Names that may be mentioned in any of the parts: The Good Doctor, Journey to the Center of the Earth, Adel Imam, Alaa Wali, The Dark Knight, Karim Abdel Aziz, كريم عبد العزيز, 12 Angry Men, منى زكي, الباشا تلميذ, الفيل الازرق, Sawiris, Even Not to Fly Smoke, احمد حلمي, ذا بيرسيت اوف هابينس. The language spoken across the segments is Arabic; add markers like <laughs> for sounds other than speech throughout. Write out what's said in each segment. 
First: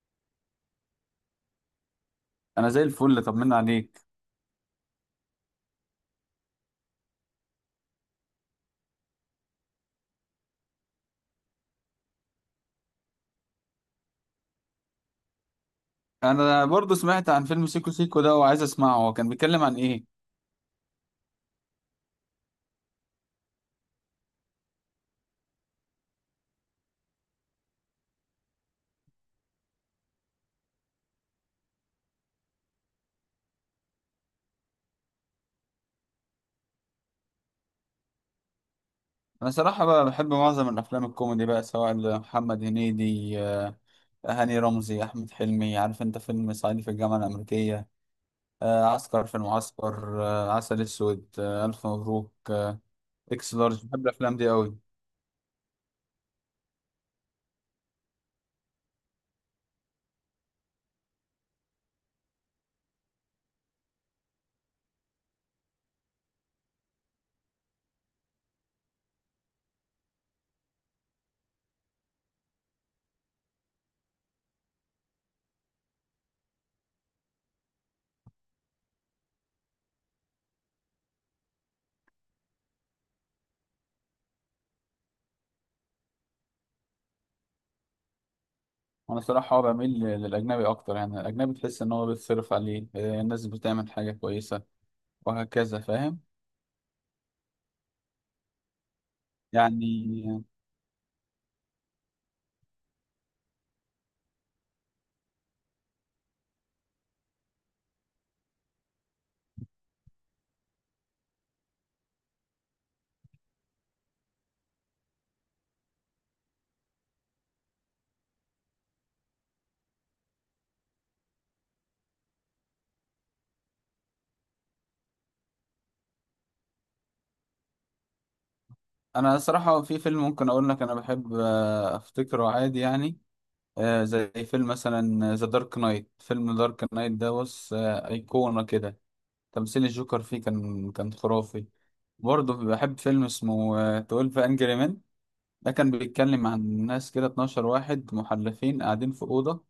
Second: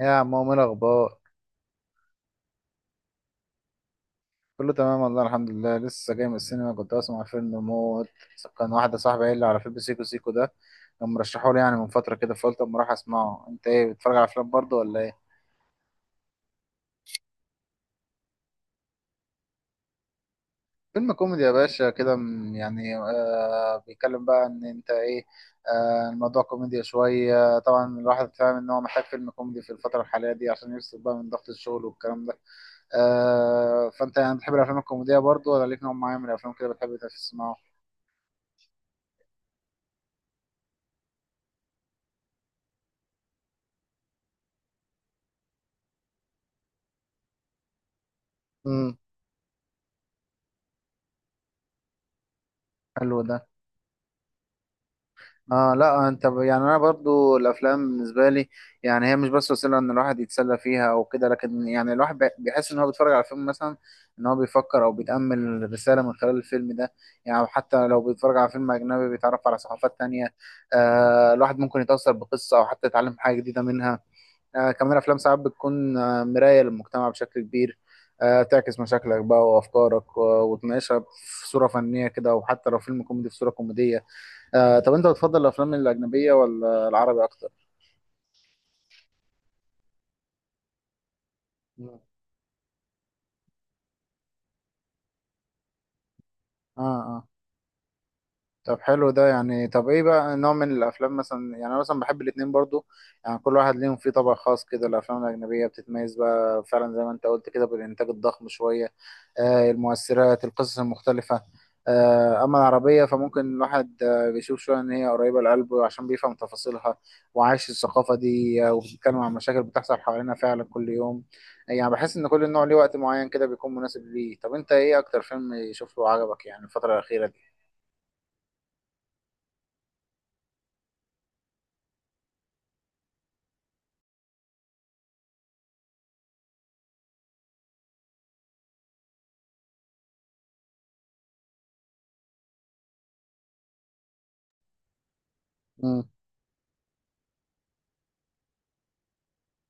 يا عم عمو، ايه الاخبار؟ انا زي الفل، طمنا عليك. كله تمام والله الحمد لله. لسه جاي من السينما، كنت بسمع فيلم موت. كان واحده صاحبي قايل لي على فيلم سيكو سيكو ده، كان مرشحه لي يعني من فتره كده، فقلت اما اروح اسمعه. انت ايه، بتتفرج على افلام برضه ولا ايه؟ انا برضو سمعت عن فيلم سيكو سيكو ده وعايز اسمعه. هو كان بيتكلم عن ايه؟ فيلم كوميدي يا باشا كده، يعني بيتكلم بقى ان انت ايه. الموضوع كوميديا شويه، طبعا الواحد فاهم ان هو محتاج فيلم كوميدي في الفتره الحاليه دي عشان يفصل بقى من ضغط الشغل والكلام ده. فانت يعني بتحب الافلام الكوميديه برضه، ولا ليك نوع معين من الافلام كده بتحب تسمعه؟ انا صراحة بقى بحب معظم الافلام الكوميدي، بقى سواء محمد هنيدي، هاني رمزي، احمد حلمي. عارف انت فيلم صعيدي في الجامعة الامريكية، امم. عسكر في المعسكر، عسل اسود، الف مبروك، حلو ده. اكس لارج. بحب الافلام دي قوي. اه، لا، انت يعني انا برضو الافلام بالنسبه لي، يعني هي مش بس وسيله ان الواحد يتسلى فيها او كده، لكن يعني الواحد بيحس ان هو بيتفرج على فيلم مثلا، ان هو بيفكر او بيتامل رساله من خلال الفيلم ده. يعني أو حتى لو بيتفرج على فيلم اجنبي بيتعرف على ثقافات تانية. الواحد ممكن يتاثر بقصه او حتى يتعلم حاجه جديده منها. كمان افلام ساعات بتكون مرايه للمجتمع بشكل كبير، تعكس مشاكلك بقى وافكارك و- وتناقشها في صوره فنيه كده، وحتى لو فيلم كوميدي في صوره كوميديه. طب انت بتفضل الافلام الاجنبيه ولا العربي اكتر؟ انا صراحة هو بميل للاجنبي اكتر، يعني الاجنبي تحس ان مم. هو بيتصرف عليه، الناس بتعمل حاجة كويسة وهكذا، فاهم. اه، اه. طب حلو ده. يعني طب ايه بقى يعني نوع من الافلام مثلا؟ يعني انا مثلا بحب الاتنين برضو. يعني كل واحد ليهم فيه طبع خاص كده، الافلام الاجنبيه بتتميز بقى فعلا زي ما انت قلت كده بالانتاج الضخم شويه، المؤثرات، القصص المختلفه. اما العربيه فممكن الواحد بيشوف شويه ان هي قريبه لقلبه عشان بيفهم تفاصيلها، وعايش الثقافه دي، وبتتكلم عن مشاكل بتحصل حوالينا فعلا كل يوم. يعني بحس ان كل نوع ليه وقت معين كده بيكون مناسب ليه. طب انت ايه اكتر فيلم شفته وعجبك يعني الفتره الاخيره انا صراحة في فيلم ممكن اقول لك انا بحب، افتكره عادي يعني. زي فيلم مثلا ذا دارك نايت. فيلم دارك نايت ده بص ايقونة كده. تمثيل الجوكر فيه كان خرافي. برضه بحب فيلم اسمه 12 انجري مان. ده كان دي؟ بيتكلم عن ناس كده، 12 واحد محلفين قاعدين في أوضة.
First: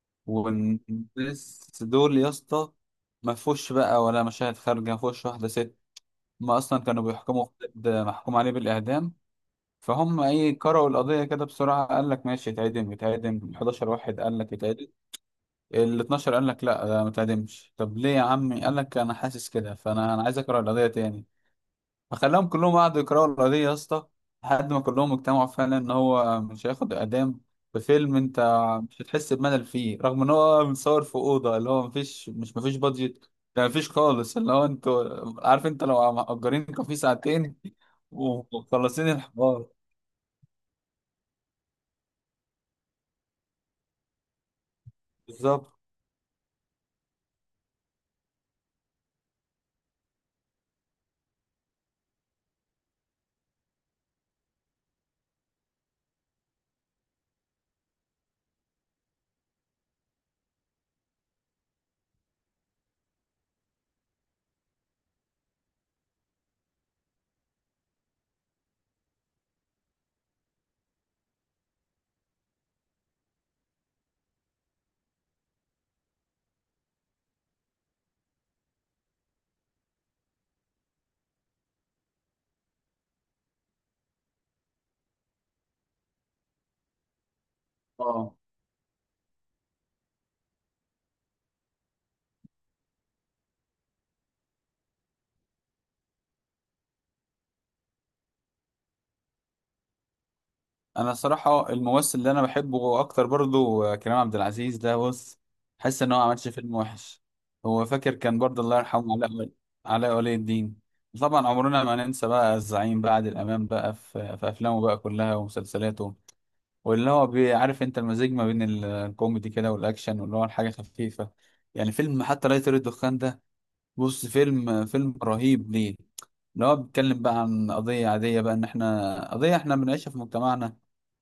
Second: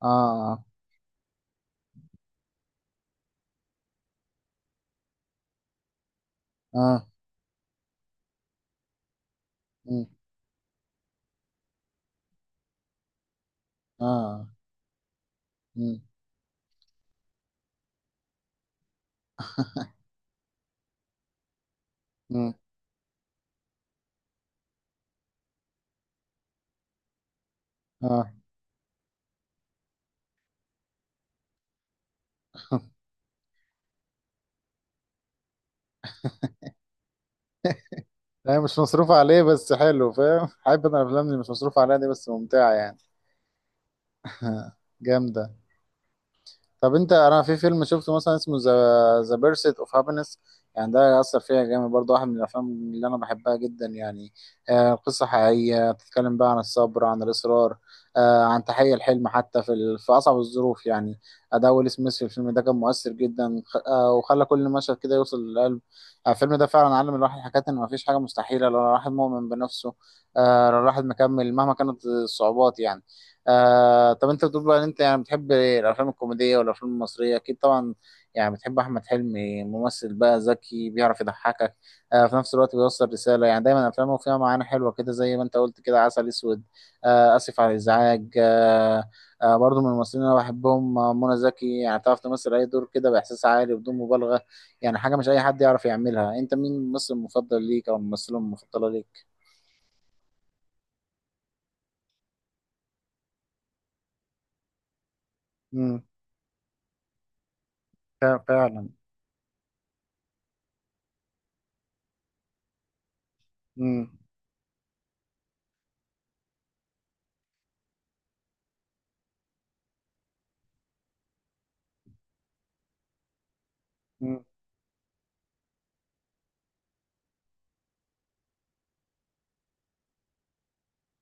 اه، والناس دول يا اسطى ما فيهوش بقى ولا مشاهد خارجة، ما فيهوش واحدة ست. ما اصلا كانوا اه، بيحكموا في حد محكوم عليه بالإعدام. مم، فهم ايه قرأوا القضية كده بسرعة، قال لك ماشي اتعدم. اتعدم 11 واحد قال اه، لك اتعدم. ال مم، 12 قال لك لا، ده ما اتعدمش. طب ليه يا عمي؟ قال لك انا حاسس كده، فانا عايز اقرأ القضية تاني. فخلاهم مم، كلهم قعدوا يقرأوا القضية يا اسطى، لحد ما كلهم اجتمعوا فعلا ان هو مش هياخد اعدام. في فيلم اه. انت مش هتحس بملل فيه، رغم ان هو متصور في أوضة اللي هو مفيش مش مفيش بادجت. ده مفيش خالص، اللي هو انتوا عارف انت لو مأجرين كافيه ساعتين هي مش ومخلصين مصروف عليه، الحوار. بس حلو فاهم. حابب انا الافلام اللي مش مصروف عليها دي، بس ممتعة يعني. <laughs> جامدة. بالظبط. طب انت، انا في فيلم شفته مثلا اسمه ذا بيرسيت اوف هابينس. يعني ده اثر فيا جامد برضه، واحد من الافلام اللي انا بحبها جدا يعني. قصه حقيقيه بتتكلم بقى عن الصبر، عن الاصرار، عن تحقيق الحلم حتى في اصعب الظروف يعني. اداء ويل سميث في الفيلم ده كان مؤثر جدا، خ- آه وخلى كل مشهد كده يوصل للقلب. الفيلم ده فعلا علم الواحد حاجات، ان مفيش حاجه مستحيله لو الواحد مؤمن بنفسه، لو الواحد مكمل مهما كانت الصعوبات يعني. طب انت بتقول بقى ان انت يعني بتحب الافلام الكوميديه والافلام المصريه اكيد طبعا. يعني بتحب احمد حلمي، ممثل بقى ذكي بيعرف يضحكك، في نفس الوقت بيوصل رساله، يعني دايما افلامه فيها معاني حلوه كده، زي ما انت قلت كده عسل اسود. اسف على الازعاج. اه، برضه من الممثلين اللي انا بحبهم، منى زكي، يعني تعرف تمثل اي دور كده باحساس عالي بدون مبالغه. يعني حاجه مش اي حد يعرف يعملها. انت مين الممثل المفضل ليك او الممثله المفضله ليك؟ انا صراحة الممثل اللي انا بحبه اكتر برضو كريم عبد العزيز. ده بص امم. حاسس ان هو ما عملش فيلم وحش. هو فاكر كان برضو الله فعلا. يرحمه علاء ولي، علاء ولي الدين. طبعا عمرنا ما ننسى بقى الزعيم بقى عادل امام بقى امم، في افلامه بقى كلها ومسلسلاته. واللي هو بيعرف انت المزيج ما بين الكوميدي كده والاكشن، واللي هو الحاجة خفيفة. يعني فيلم حتى لا يطير الدخان ده بص، فيلم فيلم رهيب. ليه؟ ان هو بيتكلم بقى عن قضية عادية بقى، ان احنا قضية احنا بنعيشها في مجتمعنا.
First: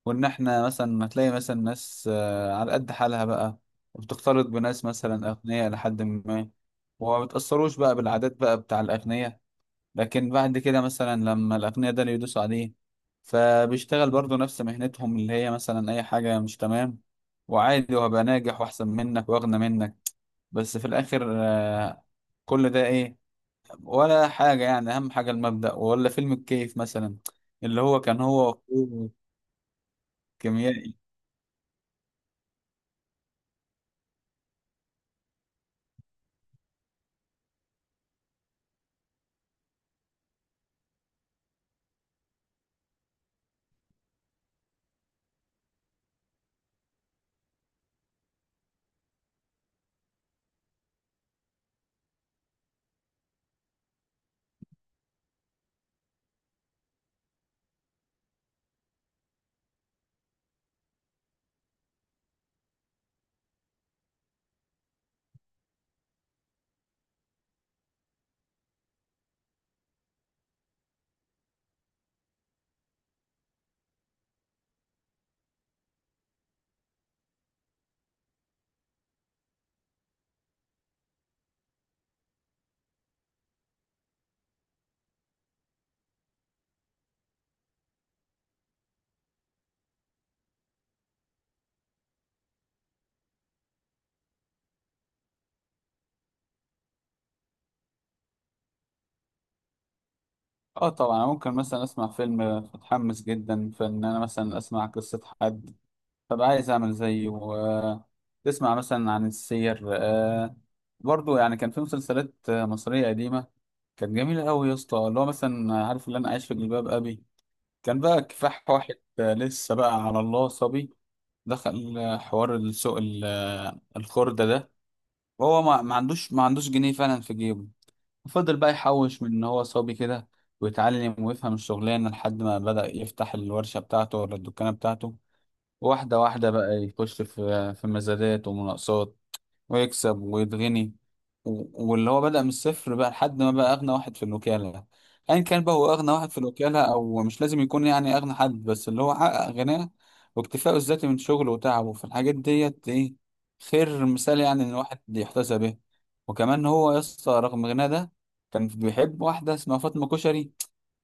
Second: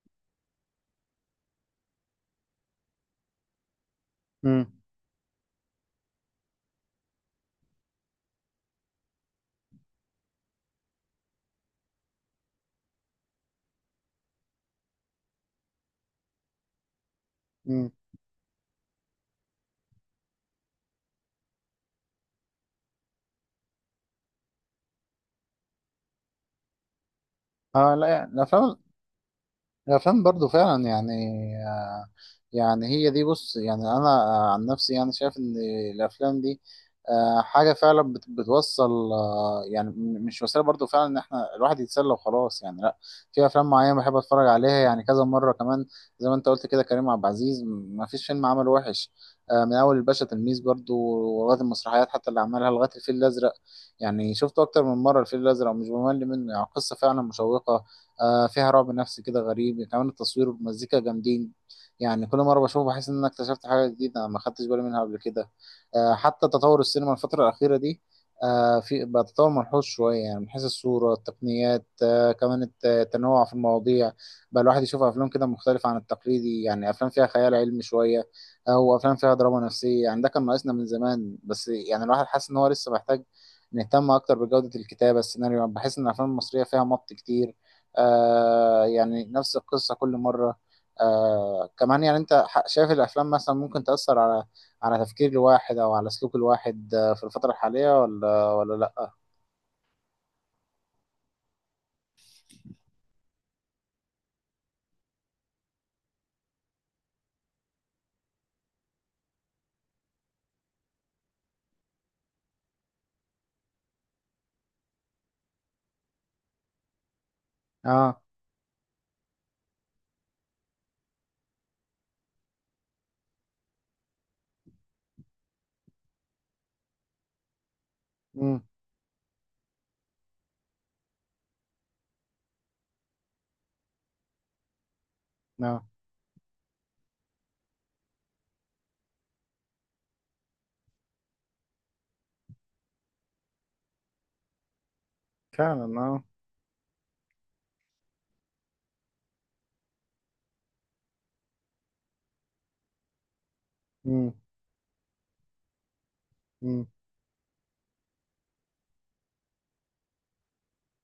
وان احنا مثلا هتلاقي مثلا ناس على قد حالها بقى، وبتختلط بناس مثلا اغنياء لحد ما، وما بتأثروش بقى بالعادات بقى بتاع الاغنياء. لكن بعد كده مثلا لما الاغنياء ده اللي يدوسوا عليه، فبيشتغل برضه نفس مهنتهم اللي هي مثلا اي حاجة مش تمام. امم. وعادي، وهبقى ناجح واحسن منك واغنى منك. بس في الاخر كل ده ايه؟ ولا حاجة يعني. أهم حاجة المبدأ. ولا فيلم الكيف مثلا، اللي اه، هو لا كان يعني، هو الافلام وأخوه الافلام برضو فعلا كيميائي. يعني. آه يعني هي دي بص، يعني انا عن نفسي يعني شايف ان الافلام دي حاجه فعلا بتوصل، يعني مش وسيله برضو فعلا ان احنا الواحد يتسلى وخلاص يعني، لا. في افلام معينه بحب اتفرج عليها يعني كذا مره كمان، زي ما انت قلت كده، كريم عبد العزيز ما فيش فيلم عمله وحش. من اول الباشا تلميذ برضو، ولغايه المسرحيات حتى اللي عملها، لغايه الفيل الازرق. يعني شفته اكتر من مره الفيل الازرق ومش بمل منه، يعني قصه فعلا مشوقه، فيها رعب نفسي كده غريب، كمان التصوير والمزيكا جامدين. يعني كل مرة بشوفه بحس إن أنا اكتشفت حاجة جديدة أنا ما خدتش بالي منها قبل كده. حتى تطور السينما الفترة الأخيرة دي، في بقى تطور ملحوظ شوية، يعني من حيث الصورة، التقنيات، كمان التنوع في المواضيع. بقى الواحد يشوف أفلام كده مختلفة عن التقليدي، يعني أفلام فيها خيال علمي شوية أو أفلام فيها دراما نفسية. يعني ده كان ناقصنا من زمان، بس يعني الواحد حاسس إن هو لسه محتاج نهتم أكتر بجودة الكتابة، السيناريو بحس إن الأفلام المصرية فيها مط كتير، يعني نفس القصة كل مرة. كمان يعني انت شايف الافلام مثلا ممكن تأثر على تفكير الواحد او على سلوك الواحد في الفترة الحالية، ولا لا؟ اه طبعا، ممكن مثلا اسمع فيلم متحمس جدا، فان انا مثلا اسمع قصة حد فبقى عايز اعمل زيه، تسمع مثلا عن السير. برضو يعني كان في مسلسلات مصرية قديمة كانت جميلة قوي يا اسطى. اللي هو مثلا عارف، اللي انا عايش في جلباب ابي. كان اه. بقى كفاح واحد لسه بقى على الله صبي، دخل حوار السوق الخردة ده. هو ما عندوش جنيه فعلا في جيبه. فضل امم. بقى يحوش من ان هو صبي كده، ويتعلم ويفهم الشغلانه لحد ما بدأ يفتح الورشه بتاعته ولا الدكانه بتاعته. اه، واحده واحده بقى يخش في مزادات ومناقصات، ويكسب ويتغني. واللي هو بدأ من الصفر بقى لحد ما بقى أغنى واحد في الوكالة. أيا كان بقى هو فعلا. أغنى اه، واحد في الوكالة، أو مش لازم يكون يعني أغنى حد، بس اللي هو حقق غناه واكتفاءه الذاتي من شغله وتعبه في الحاجات ديت. إيه خير امم، مثال يعني، إن الواحد يحتسب به. وكمان هو يا اسطى، رغم غناه ده، كان بيحب واحدة اسمها فاطمة كشري،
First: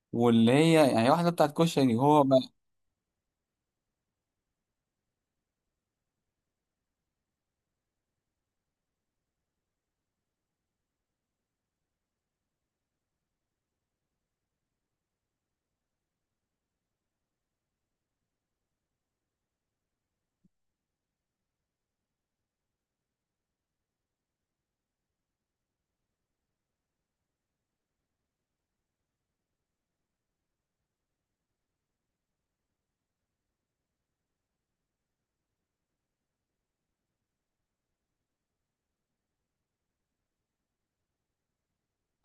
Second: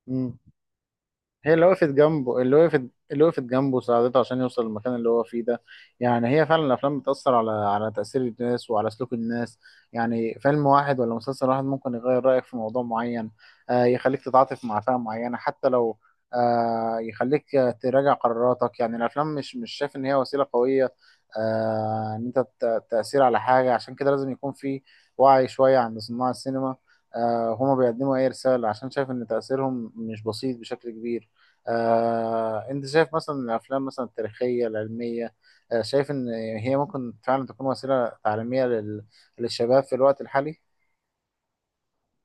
امم. واللي هي يعني واحدة بتاعت هي كشري وهو. اللي وقفت جنبه، ساعدته عشان يوصل للمكان اللي هو فيه ده. يعني هي فعلا الافلام بتأثر على تأثير الناس وعلى سلوك الناس. يعني فيلم واحد ولا مسلسل واحد ممكن يغير رأيك في موضوع معين، يخليك تتعاطف مع فئة معينة حتى لو، يخليك تراجع قراراتك. يعني الافلام، مش شايف ان هي وسيلة قوية، ان انت تأثير على حاجة، عشان كده لازم يكون في وعي شوية عند صناع السينما. هما بيقدموا اي رسالة عشان شايف ان تأثيرهم مش بسيط بشكل كبير. انت شايف مثلا الافلام مثلا التاريخيه العلميه، شايف ان هي ممكن فعلا تكون وسيله تعليميه للشباب في الوقت الحالي؟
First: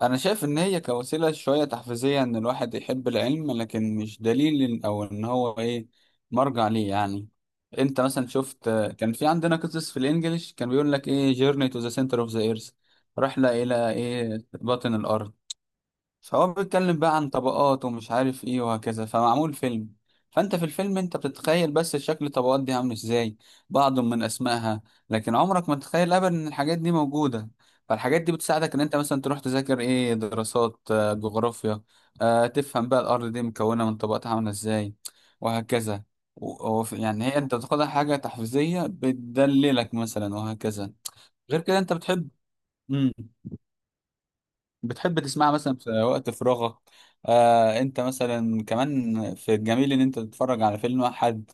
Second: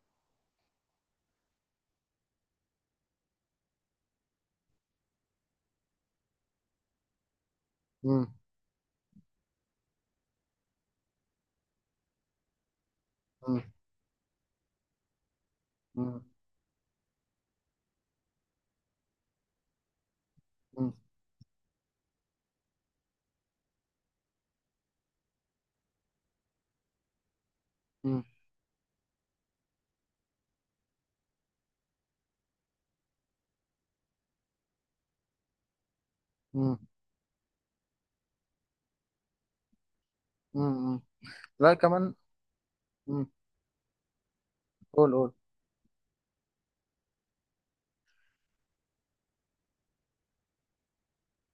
انا شايف ان هي كوسيله شويه تحفيزيه ان الواحد يحب العلم، لكن مش دليل او ان هو ايه، مرجع ليه يعني. انت مم، مثلا شفت كان في عندنا قصص في الانجليش، كان بيقول لك ايه journey to the center of the earth، مم، رحله الى ايه باطن الارض. مم، فهو بيتكلم بقى عن طبقات ومش عارف ايه وهكذا، فمعمول فيلم. فانت في مم، الفيلم انت بتتخيل بس شكل الطبقات دي عامل ازاي، بعض من اسمائها. لكن عمرك ما تتخيل ابدا ان الحاجات دي موجودة. فالحاجات مم، دي بتساعدك ان انت مثلا تروح تذاكر ايه دراسات، جغرافيا، تفهم بقى الارض دي مكونة من طبقات عاملة ازاي، وهكذا. مم، يعني هي انت تاخدها حاجة تحفيزية بتدللك مثلا، مم، وهكذا. مم. غير لا، كده انت كمان. بتحب. مم. مم، قول، بتحب قول. تسمعها مثلا في وقت فراغك. آه، انت مثلا كمان في الجميل ان انت تتفرج على فيلم واحد.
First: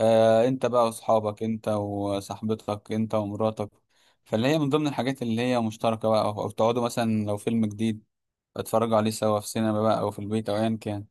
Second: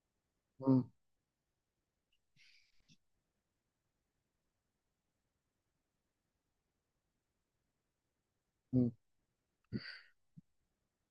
آه، انت مم، بقى واصحابك، انت وصاحبتك، انت ومراتك. فاللي هي من ضمن الحاجات اللي هي مشتركة بقى، او أو تقعدوا مثلا لو فيلم جديد مم. اتفرجوا عليه سوا في سينما بقى، او في البيت، او ايا كان.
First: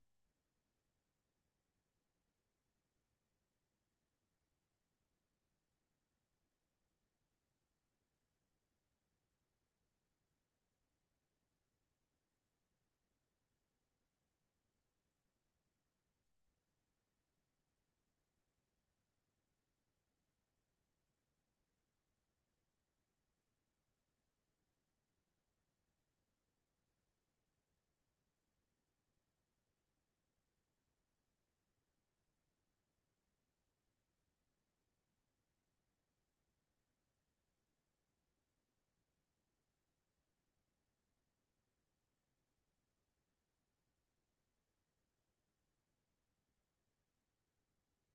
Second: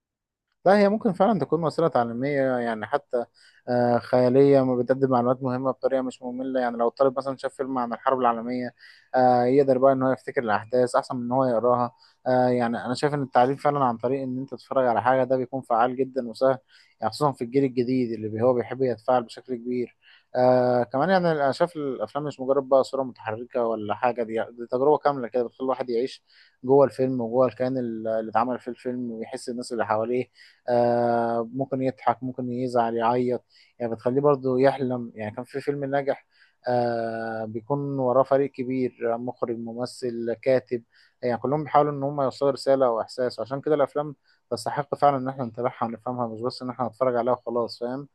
لا، هي ممكن فعلا تكون وسيلة تعليمية يعني، حتى خيالية ما بتقدم معلومات مهمة بطريقة مش مملة. يعني لو الطالب مثلا شاف فيلم عن الحرب العالمية، يقدر بقى إن هو يفتكر الأحداث أحسن من إن هو يقراها. يعني أنا شايف إن التعليم فعلا عن طريق إن أنت تتفرج على حاجة ده بيكون فعال جدا وسهل، يعني خصوصا في الجيل الجديد اللي هو بيحب يتفاعل بشكل كبير. كمان يعني أنا شايف الأفلام مش مجرد بقى صورة متحركة ولا حاجة، دي تجربة كاملة كده بتخلي الواحد يعيش جوه الفيلم وجوه الكيان اللي اتعمل في الفيلم ويحس الناس اللي حواليه. ممكن يضحك، ممكن يزعل، يعيط. يعني بتخليه برضه يحلم. يعني كان في فيلم ناجح، بيكون وراه فريق كبير، مخرج، ممثل، كاتب. يعني كلهم بيحاولوا ان هم يوصلوا رسالة او احساس، وعشان كده الافلام تستحق فعلا ان احنا نتابعها ونفهمها، مش بس ان احنا نتفرج عليها وخلاص فاهم.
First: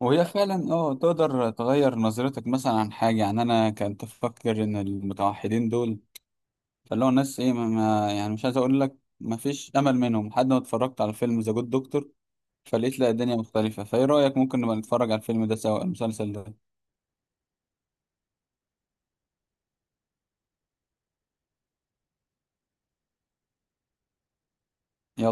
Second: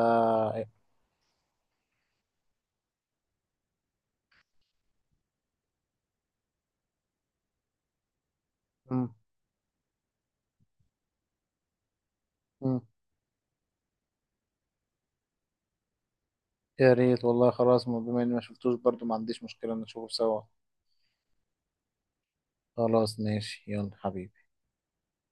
وهي فعلا اه تقدر تغير نظرتك مثلا عن حاجة. يعني انا كنت افكر ان المتوحدين دول، فاللي هو الناس ايه يعني مش عايز اقول لك م- ما فيش امل منهم، لحد ما اتفرجت على فيلم ذا جود دكتور. م. فلقيت لا، الدنيا مختلفة. فايه رأيك ممكن نبقى نتفرج على الفيلم ده سوا، المسلسل ده؟ يا ريت والله. خلاص، بما اني ما شفتوش برضه ما عنديش مشكلة نشوفه سوا. خلاص، ماشي، يلا حبيبي. يلا.